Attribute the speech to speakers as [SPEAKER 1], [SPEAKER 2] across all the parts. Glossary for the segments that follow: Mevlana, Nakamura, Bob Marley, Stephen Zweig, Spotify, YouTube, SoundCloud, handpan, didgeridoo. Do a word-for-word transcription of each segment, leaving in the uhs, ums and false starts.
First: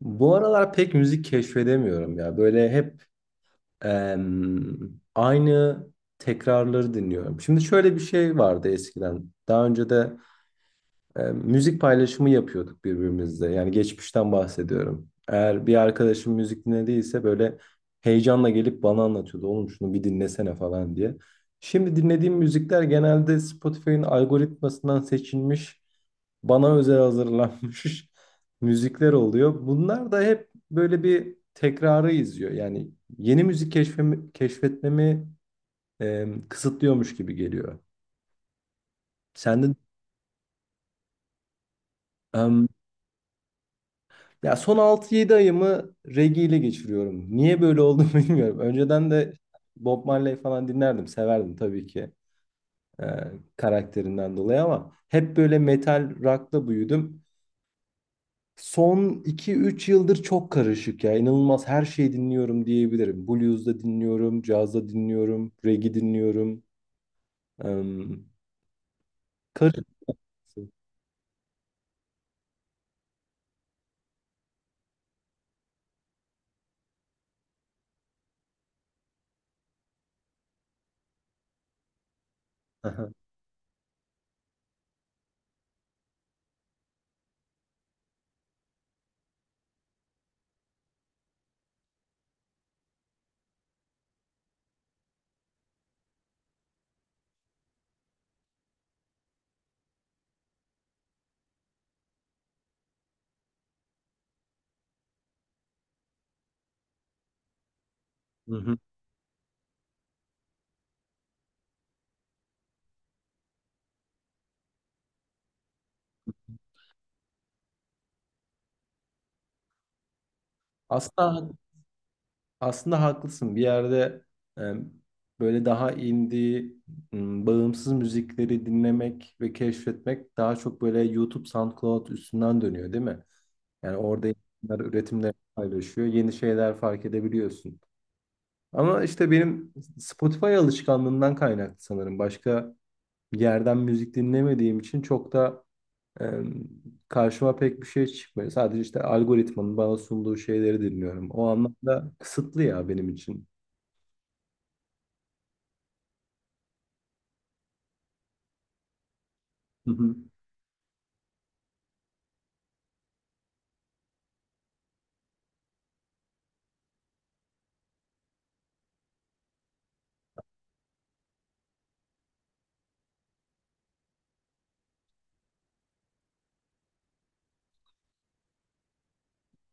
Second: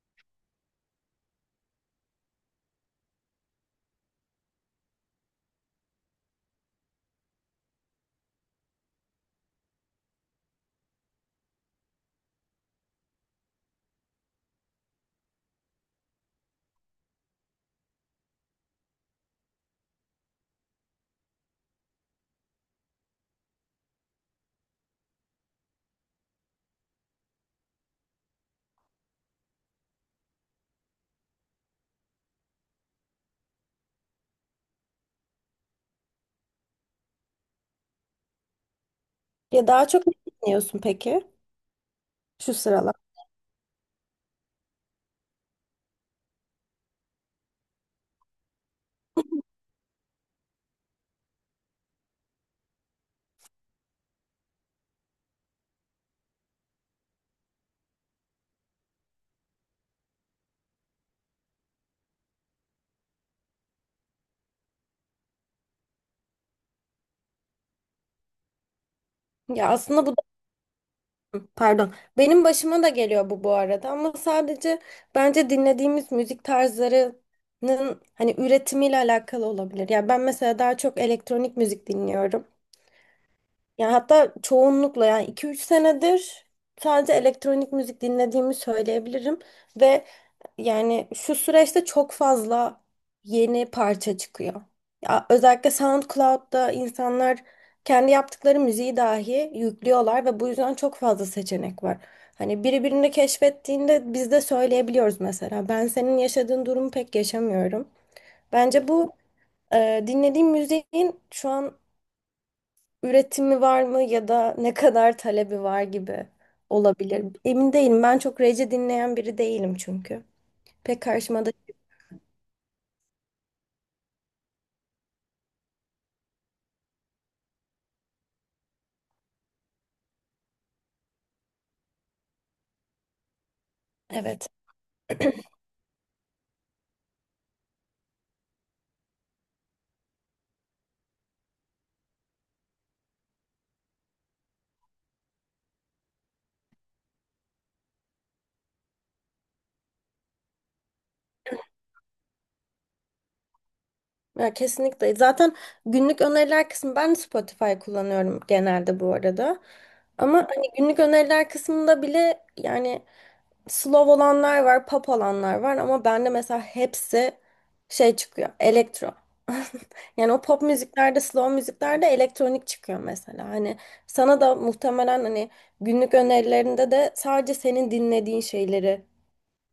[SPEAKER 1] Bu aralar pek müzik keşfedemiyorum ya. Böyle hep em, aynı tekrarları dinliyorum. Şimdi şöyle bir şey vardı eskiden. Daha önce de e, müzik paylaşımı yapıyorduk birbirimizle. Yani geçmişten bahsediyorum. Eğer bir arkadaşım müzik dinlediyse böyle heyecanla gelip bana anlatıyordu. Oğlum şunu bir dinlesene falan diye. Şimdi dinlediğim müzikler genelde Spotify'ın algoritmasından seçilmiş, bana özel hazırlanmış müzikler oluyor. Bunlar da hep böyle bir tekrarı izliyor. Yani yeni müzik keşfemi, keşfetmemi e, kısıtlıyormuş gibi geliyor. Sen
[SPEAKER 2] Ya
[SPEAKER 1] de.
[SPEAKER 2] daha çok ne dinliyorsun peki şu sıralar?
[SPEAKER 1] Ya son altı yedi ayımı reggae ile geçiriyorum. Niye böyle oldu bilmiyorum. Önceden de Bob Marley falan dinlerdim, severdim tabii ki, e, karakterinden dolayı ama hep böyle metal rock'la büyüdüm. Son iki üç yıldır çok karışık ya. İnanılmaz her şeyi dinliyorum diyebilirim. Blues da dinliyorum, caz da dinliyorum, reggae dinliyorum. Em,
[SPEAKER 2] Ya
[SPEAKER 1] Karışık.
[SPEAKER 2] aslında bu da pardon. Benim başıma da geliyor bu bu arada ama sadece bence dinlediğimiz müzik tarzlarının hani üretimiyle alakalı olabilir. Ya ben mesela daha çok elektronik müzik dinliyorum. Yani hatta çoğunlukla yani iki üç senedir sadece elektronik müzik dinlediğimi söyleyebilirim ve yani şu süreçte çok fazla yeni parça çıkıyor. Ya özellikle SoundCloud'da insanlar kendi yaptıkları müziği dahi yüklüyorlar ve bu yüzden çok fazla seçenek var. Hani biri birini keşfettiğinde biz de söyleyebiliyoruz mesela. Ben senin yaşadığın durumu pek yaşamıyorum.
[SPEAKER 1] Hı hı.
[SPEAKER 2] Bence bu e, dinlediğim müziğin şu an üretimi var mı ya da ne kadar talebi var gibi olabilir. Emin değilim. Ben çok rece dinleyen biri değilim çünkü. Pek karşıma
[SPEAKER 1] Aslında
[SPEAKER 2] da
[SPEAKER 1] Aslında haklısın. Bir yerde e, böyle daha indie, m, bağımsız müzikleri dinlemek ve keşfetmek daha çok böyle YouTube, SoundCloud üstünden dönüyor, değil mi? Yani orada
[SPEAKER 2] evet.
[SPEAKER 1] insanlar üretimleri paylaşıyor, yeni şeyler fark edebiliyorsun. Ama işte benim Spotify alışkanlığından kaynaklı sanırım. Başka yerden müzik dinlemediğim için çok da e, karşıma pek bir şey çıkmıyor. Sadece işte algoritmanın bana sunduğu şeyleri dinliyorum. O anlamda kısıtlı ya benim için.
[SPEAKER 2] Ya kesinlikle. Zaten günlük öneriler kısmı ben Spotify kullanıyorum genelde bu arada.
[SPEAKER 1] Hı hı.
[SPEAKER 2] Ama hani günlük öneriler kısmında bile yani slow olanlar var, pop olanlar var ama bende mesela hepsi şey çıkıyor, elektro. Yani o pop müziklerde, slow müziklerde elektronik çıkıyor mesela. Hani sana da muhtemelen hani günlük önerilerinde de sadece senin dinlediğin şeyleri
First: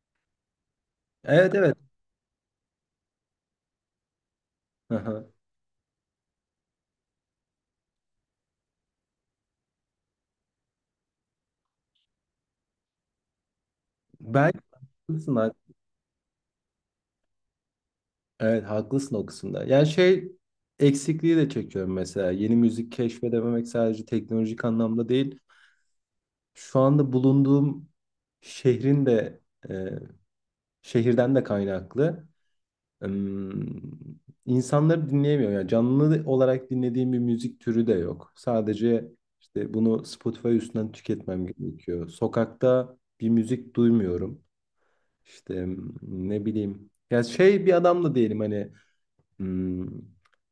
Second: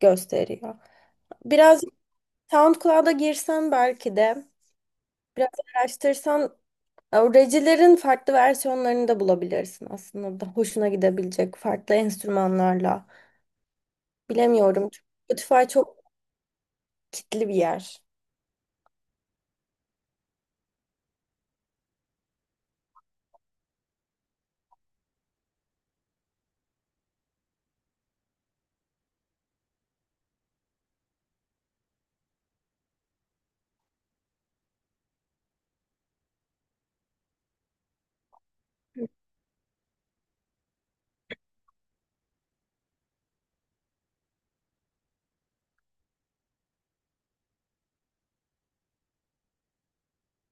[SPEAKER 2] gösteriyor.
[SPEAKER 1] Evet, evet.
[SPEAKER 2] Biraz SoundCloud'a girsen belki de
[SPEAKER 1] Hı hı.
[SPEAKER 2] biraz araştırsan recilerin farklı versiyonlarını da bulabilirsin aslında da hoşuna gidebilecek farklı enstrümanlarla.
[SPEAKER 1] Belki
[SPEAKER 2] Bilemiyorum, çünkü
[SPEAKER 1] haklısın. ha-
[SPEAKER 2] Spotify çok kitli bir yer.
[SPEAKER 1] Evet, haklısın o kısımda. Yani şey eksikliği de çekiyorum mesela. Yeni müzik keşfedememek sadece teknolojik anlamda değil. Şu anda bulunduğum şehrin de e, şehirden de kaynaklı. Im, insanları dinleyemiyor. Yani canlı olarak dinlediğim bir müzik türü de yok. Sadece işte bunu Spotify üstünden tüketmem gerekiyor. Sokakta bir müzik duymuyorum. İşte ne bileyim. Ya şey bir adam da diyelim hani m,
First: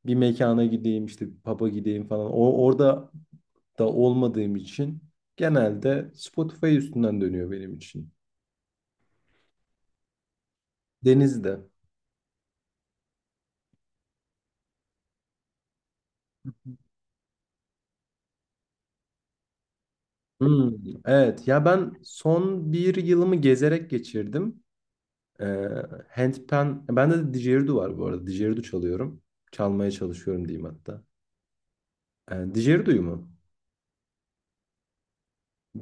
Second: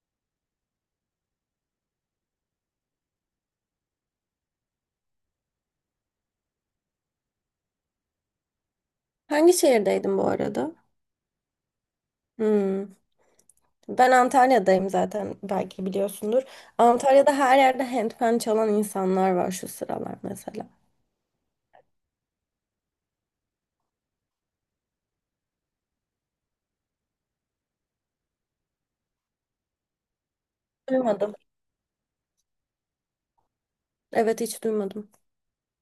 [SPEAKER 1] bir mekana gideyim işte bir pub'a gideyim falan. O orada da olmadığım için genelde Spotify üstünden dönüyor benim için.
[SPEAKER 2] Hangi şehirdeydin bu arada?
[SPEAKER 1] Denizde.
[SPEAKER 2] Hmm. Ben Antalya'dayım zaten belki biliyorsundur. Antalya'da her yerde handpan çalan insanlar var şu sıralar mesela.
[SPEAKER 1] Hmm, evet ya ben son bir yılımı gezerek geçirdim. Ee, Handpan, bende de didgeridoo var bu arada. Didgeridoo çalıyorum. Çalmaya çalışıyorum diyeyim hatta.
[SPEAKER 2] Duymadım.
[SPEAKER 1] Ee, Didgerido'yu mu?
[SPEAKER 2] Evet hiç duymadım.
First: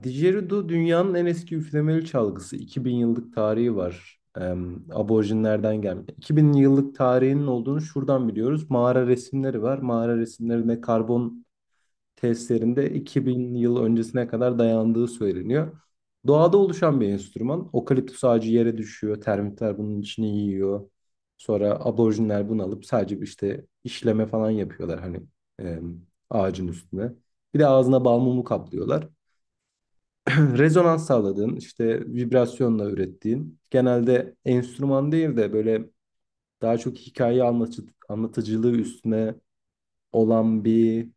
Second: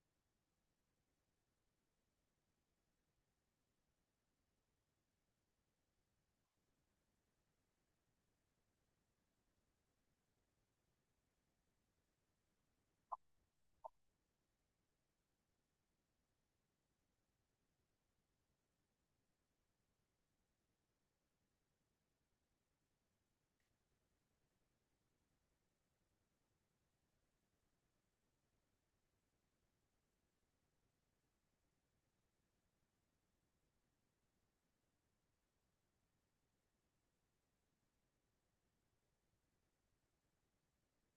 [SPEAKER 1] Didgeridoo dünyanın en eski üflemeli çalgısı. iki bin yıllık tarihi var. Em, aborjinlerden gelme. iki bin yıllık tarihinin olduğunu şuradan biliyoruz. Mağara resimleri var. Mağara resimlerinde karbon testlerinde iki bin yıl öncesine kadar dayandığı söyleniyor. Doğada oluşan bir enstrüman. Okaliptüs ağacı yere düşüyor. Termitler bunun içini yiyor. Sonra aborjinler bunu alıp sadece işte işleme falan yapıyorlar hani, em, ağacın üstüne. Bir de ağzına bal mumu kaplıyorlar. Rezonans sağladığın, işte vibrasyonla ürettiğin, genelde enstrüman değil de böyle daha çok hikaye anlatıcı, anlatıcılığı üstüne olan bir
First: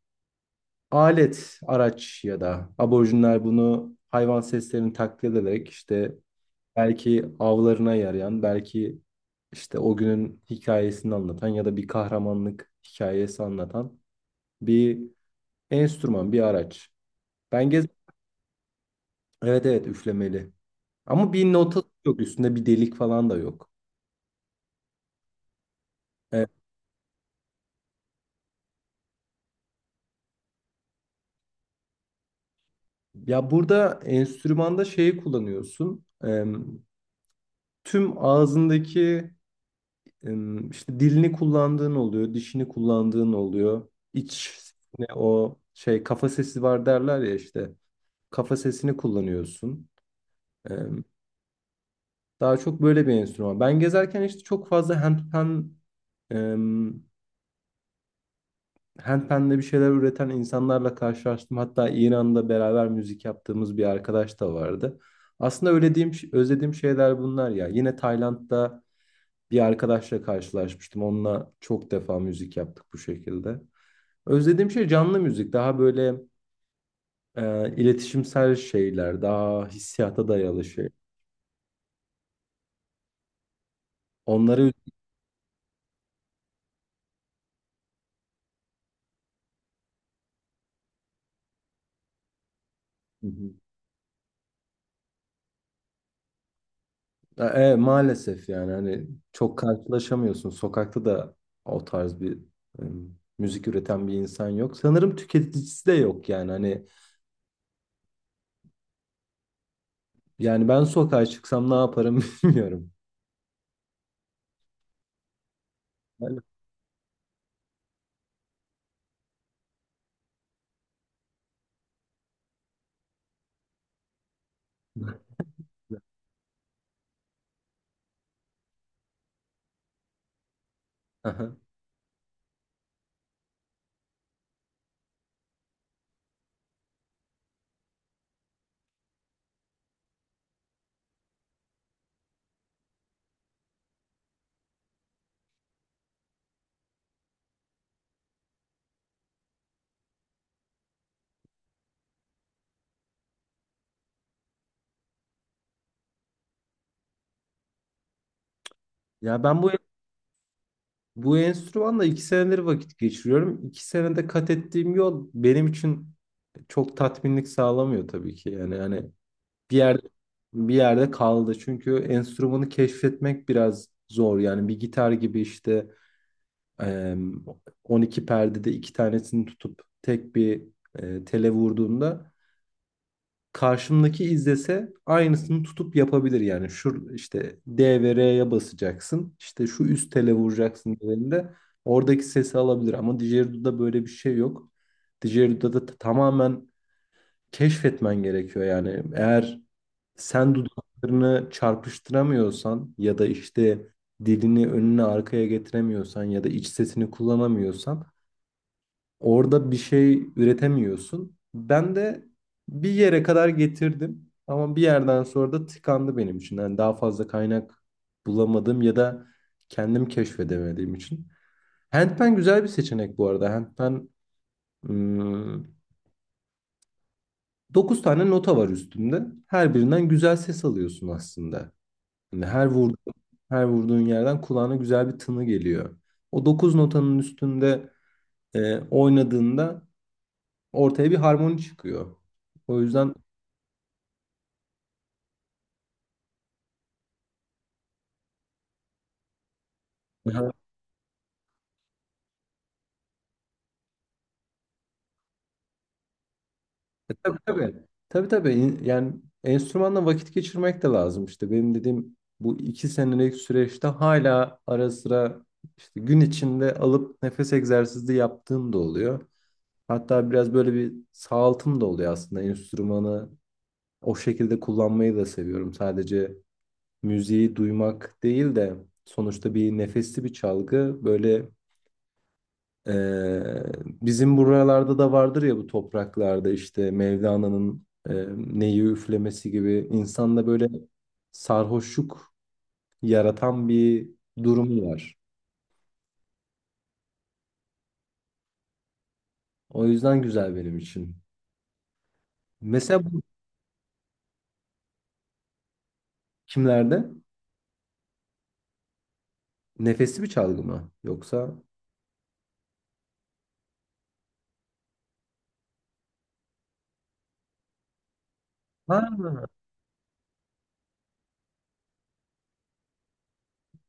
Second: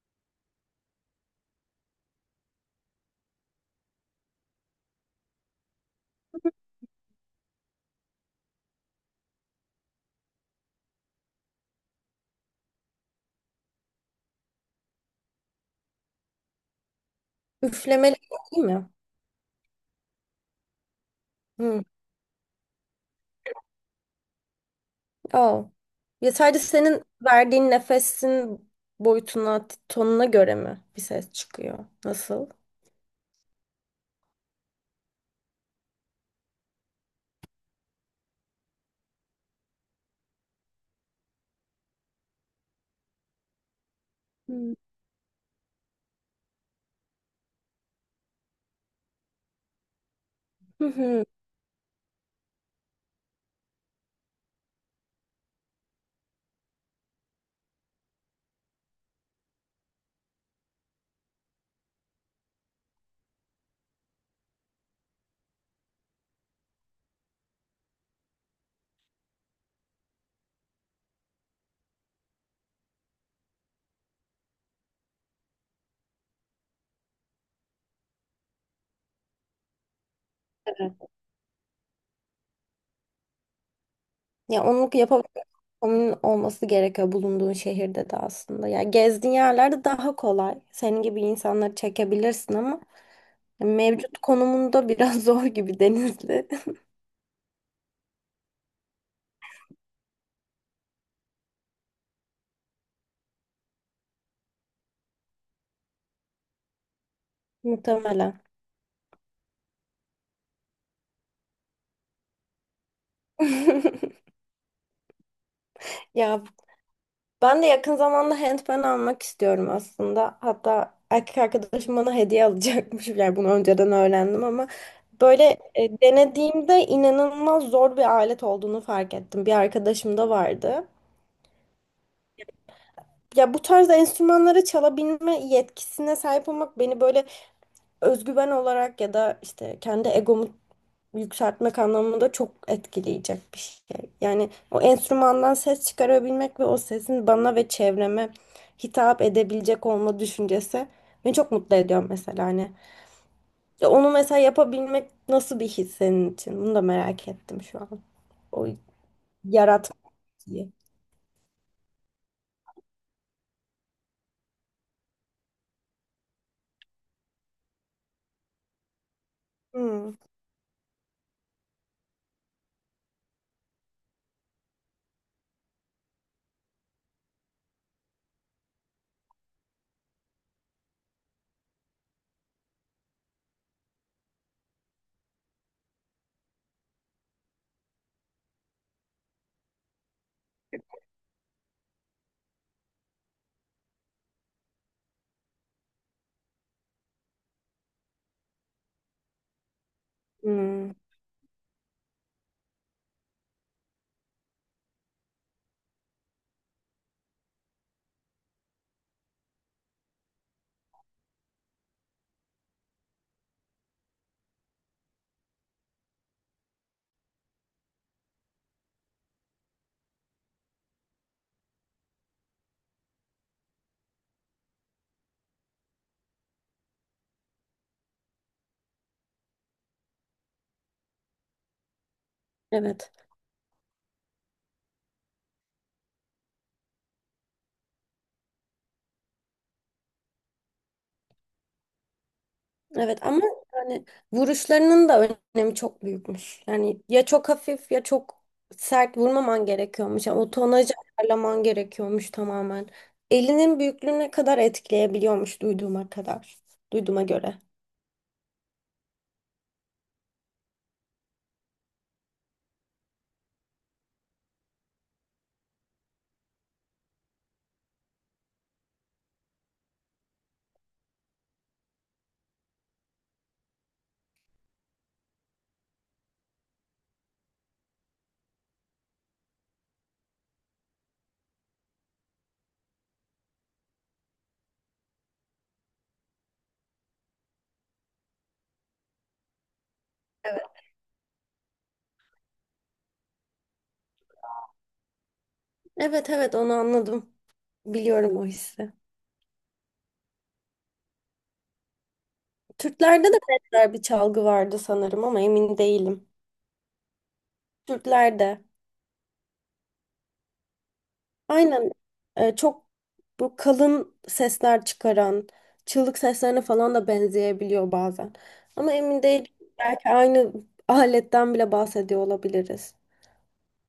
[SPEAKER 1] alet, araç ya da aborjinler bunu hayvan seslerini taklit ederek işte belki avlarına yarayan, belki işte o günün hikayesini anlatan ya da bir kahramanlık hikayesi anlatan bir enstrüman, bir araç. Ben gez
[SPEAKER 2] Üflemeli değil mi?
[SPEAKER 1] Evet, evet, üflemeli. Ama bir
[SPEAKER 2] Hı.
[SPEAKER 1] notası yok. Üstünde bir delik falan da yok.
[SPEAKER 2] Oh. Ya
[SPEAKER 1] E,
[SPEAKER 2] sadece senin verdiğin nefesin boyutuna, tonuna göre mi bir ses çıkıyor? Nasıl?
[SPEAKER 1] Ya burada enstrümanda şeyi kullanıyorsun. E, tüm ağzındaki e, işte dilini kullandığın oluyor, dişini kullandığın oluyor. İç
[SPEAKER 2] Hı.
[SPEAKER 1] Ne o şey, kafa sesi var derler ya işte. Kafa sesini kullanıyorsun. E,
[SPEAKER 2] Hı hı.
[SPEAKER 1] Daha çok böyle bir enstrüman. Ben gezerken işte çok fazla handpan e, handpan'de bir şeyler üreten insanlarla karşılaştım. Hatta İran'da beraber müzik yaptığımız bir arkadaş da vardı. Aslında öylediğim, özlediğim şeyler bunlar ya. Yine Tayland'da bir arkadaşla karşılaşmıştım. Onunla çok defa müzik yaptık bu şekilde. Özlediğim şey canlı müzik. Daha böyle e, iletişimsel şeyler, daha hissiyata dayalı şey.
[SPEAKER 2] Ya
[SPEAKER 1] Onları.
[SPEAKER 2] onu yapabilmek onun olması gerekiyor bulunduğun şehirde de aslında. Ya gezdiğin yerlerde daha kolay. Senin gibi insanları çekebilirsin ama
[SPEAKER 1] Hı hı.
[SPEAKER 2] mevcut konumunda biraz zor gibi Denizli.
[SPEAKER 1] Ya, E, maalesef yani hani çok karşılaşamıyorsun. Sokakta da o tarz bir em, müzik üreten bir insan yok. Sanırım tüketicisi de yok yani hani,
[SPEAKER 2] Muhtemelen.
[SPEAKER 1] yani ben sokağa çıksam ne yaparım bilmiyorum. Yani.
[SPEAKER 2] Ya ben de yakın zamanda handpan almak istiyorum aslında. Hatta erkek arkadaşım bana hediye alacakmış. Yani bunu önceden öğrendim ama böyle e, denediğimde inanılmaz zor bir alet olduğunu fark ettim. Bir arkadaşım da vardı.
[SPEAKER 1] Aha.
[SPEAKER 2] Ya bu tarzda enstrümanları çalabilme yetkisine sahip olmak beni böyle özgüven olarak ya da işte kendi egomu yükseltmek anlamında çok etkileyecek bir şey. Yani o enstrümandan ses çıkarabilmek ve o sesin bana ve çevreme hitap edebilecek olma düşüncesi beni çok mutlu ediyor mesela hani. Ya onu mesela yapabilmek nasıl bir his senin için? Bunu da merak ettim şu an. O
[SPEAKER 1] Ya ben bu
[SPEAKER 2] yaratmayı.
[SPEAKER 1] Bu enstrümanla iki senedir vakit geçiriyorum. İki senede kat ettiğim yol benim için çok tatminlik sağlamıyor tabii ki. Yani hani bir yerde
[SPEAKER 2] Hmm.
[SPEAKER 1] bir yerde kaldı. Çünkü enstrümanı keşfetmek biraz zor. Yani bir gitar gibi işte, Eee, on iki perdede iki tanesini tutup tek bir e, tele vurduğunda karşımdaki izlese aynısını tutup yapabilir yani. Şu işte D ve R'ye basacaksın, işte şu üst tele vuracaksın dediğinde oradaki sesi alabilir ama Digeridoo'da böyle bir şey yok. Digeridoo'da da tamamen keşfetmen gerekiyor yani. Eğer sen
[SPEAKER 2] Hmm.
[SPEAKER 1] dudaklarını çarpıştıramıyorsan ya da işte dilini önüne arkaya getiremiyorsan ya da iç sesini kullanamıyorsan orada bir şey üretemiyorsun. Ben de bir yere kadar getirdim ama bir yerden sonra da tıkandı benim için. Yani daha fazla kaynak bulamadım ya da kendim keşfedemediğim için. Handpen güzel bir seçenek bu arada. Handpen, hmm, dokuz tane nota var üstünde. Her birinden güzel ses alıyorsun aslında. Yani her vurduğun,
[SPEAKER 2] Evet.
[SPEAKER 1] her vurduğun yerden kulağına güzel bir tını geliyor. O dokuz notanın üstünde e, oynadığında ortaya bir harmoni çıkıyor. O yüzden.
[SPEAKER 2] Evet ama yani vuruşlarının da önemi çok büyükmüş. Yani ya çok hafif ya çok sert vurmaman gerekiyormuş. Yani o
[SPEAKER 1] Aha.
[SPEAKER 2] tonajı ayarlaman gerekiyormuş tamamen. Elinin büyüklüğüne kadar etkileyebiliyormuş duyduğuma kadar.
[SPEAKER 1] E,
[SPEAKER 2] Duyduğuma
[SPEAKER 1] tabii,
[SPEAKER 2] göre.
[SPEAKER 1] tabii. Tabii, tabii. İn- Yani enstrümanla vakit geçirmek de lazım. İşte benim dediğim bu iki senelik süreçte hala ara sıra işte gün içinde alıp nefes egzersizi yaptığım da oluyor. Hatta biraz böyle bir sağaltım da oluyor aslında. Enstrümanı o şekilde kullanmayı da seviyorum. Sadece müziği duymak değil de sonuçta bir nefesli bir çalgı böyle. Ee, Bizim buralarda da vardır ya bu topraklarda, işte Mevlana'nın e, neyi üflemesi gibi insanda
[SPEAKER 2] Evet.
[SPEAKER 1] böyle sarhoşluk yaratan bir durum var.
[SPEAKER 2] Evet evet onu anladım. Biliyorum o hissi.
[SPEAKER 1] O yüzden güzel benim için. Mesela bu
[SPEAKER 2] Türklerde de benzer bir çalgı vardı sanırım ama emin değilim.
[SPEAKER 1] kimlerde?
[SPEAKER 2] Türklerde.
[SPEAKER 1] Nefesli bir çalgı mı? Yoksa.
[SPEAKER 2] Aynen e, çok bu kalın sesler çıkaran, çığlık seslerine falan da benzeyebiliyor bazen. Ama
[SPEAKER 1] Ha.
[SPEAKER 2] emin değilim. Belki aynı aletten bile bahsediyor olabiliriz.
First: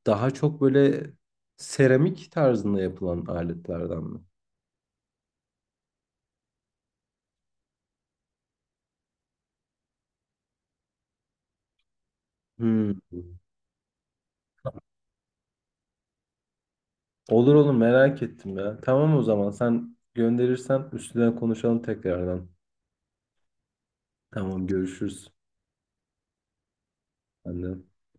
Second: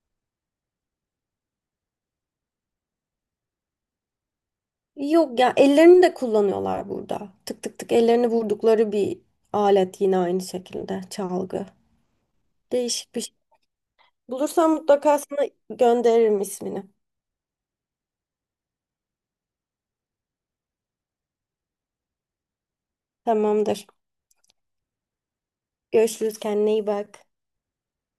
[SPEAKER 1] Daha çok böyle seramik tarzında yapılan aletlerden mi?
[SPEAKER 2] Yok ya ellerini de kullanıyorlar burada. Tık tık tık ellerini vurdukları bir alet yine aynı şekilde çalgı.
[SPEAKER 1] Hmm.
[SPEAKER 2] Değişik bir şey. Bulursam mutlaka sana gönderirim ismini.
[SPEAKER 1] Olur, olur, merak ettim ya. Tamam, o zaman sen gönderirsen üstüne konuşalım tekrardan.
[SPEAKER 2] Tamamdır.
[SPEAKER 1] Tamam, görüşürüz.
[SPEAKER 2] Görüşürüz kendine iyi bak.
[SPEAKER 1] Ben de.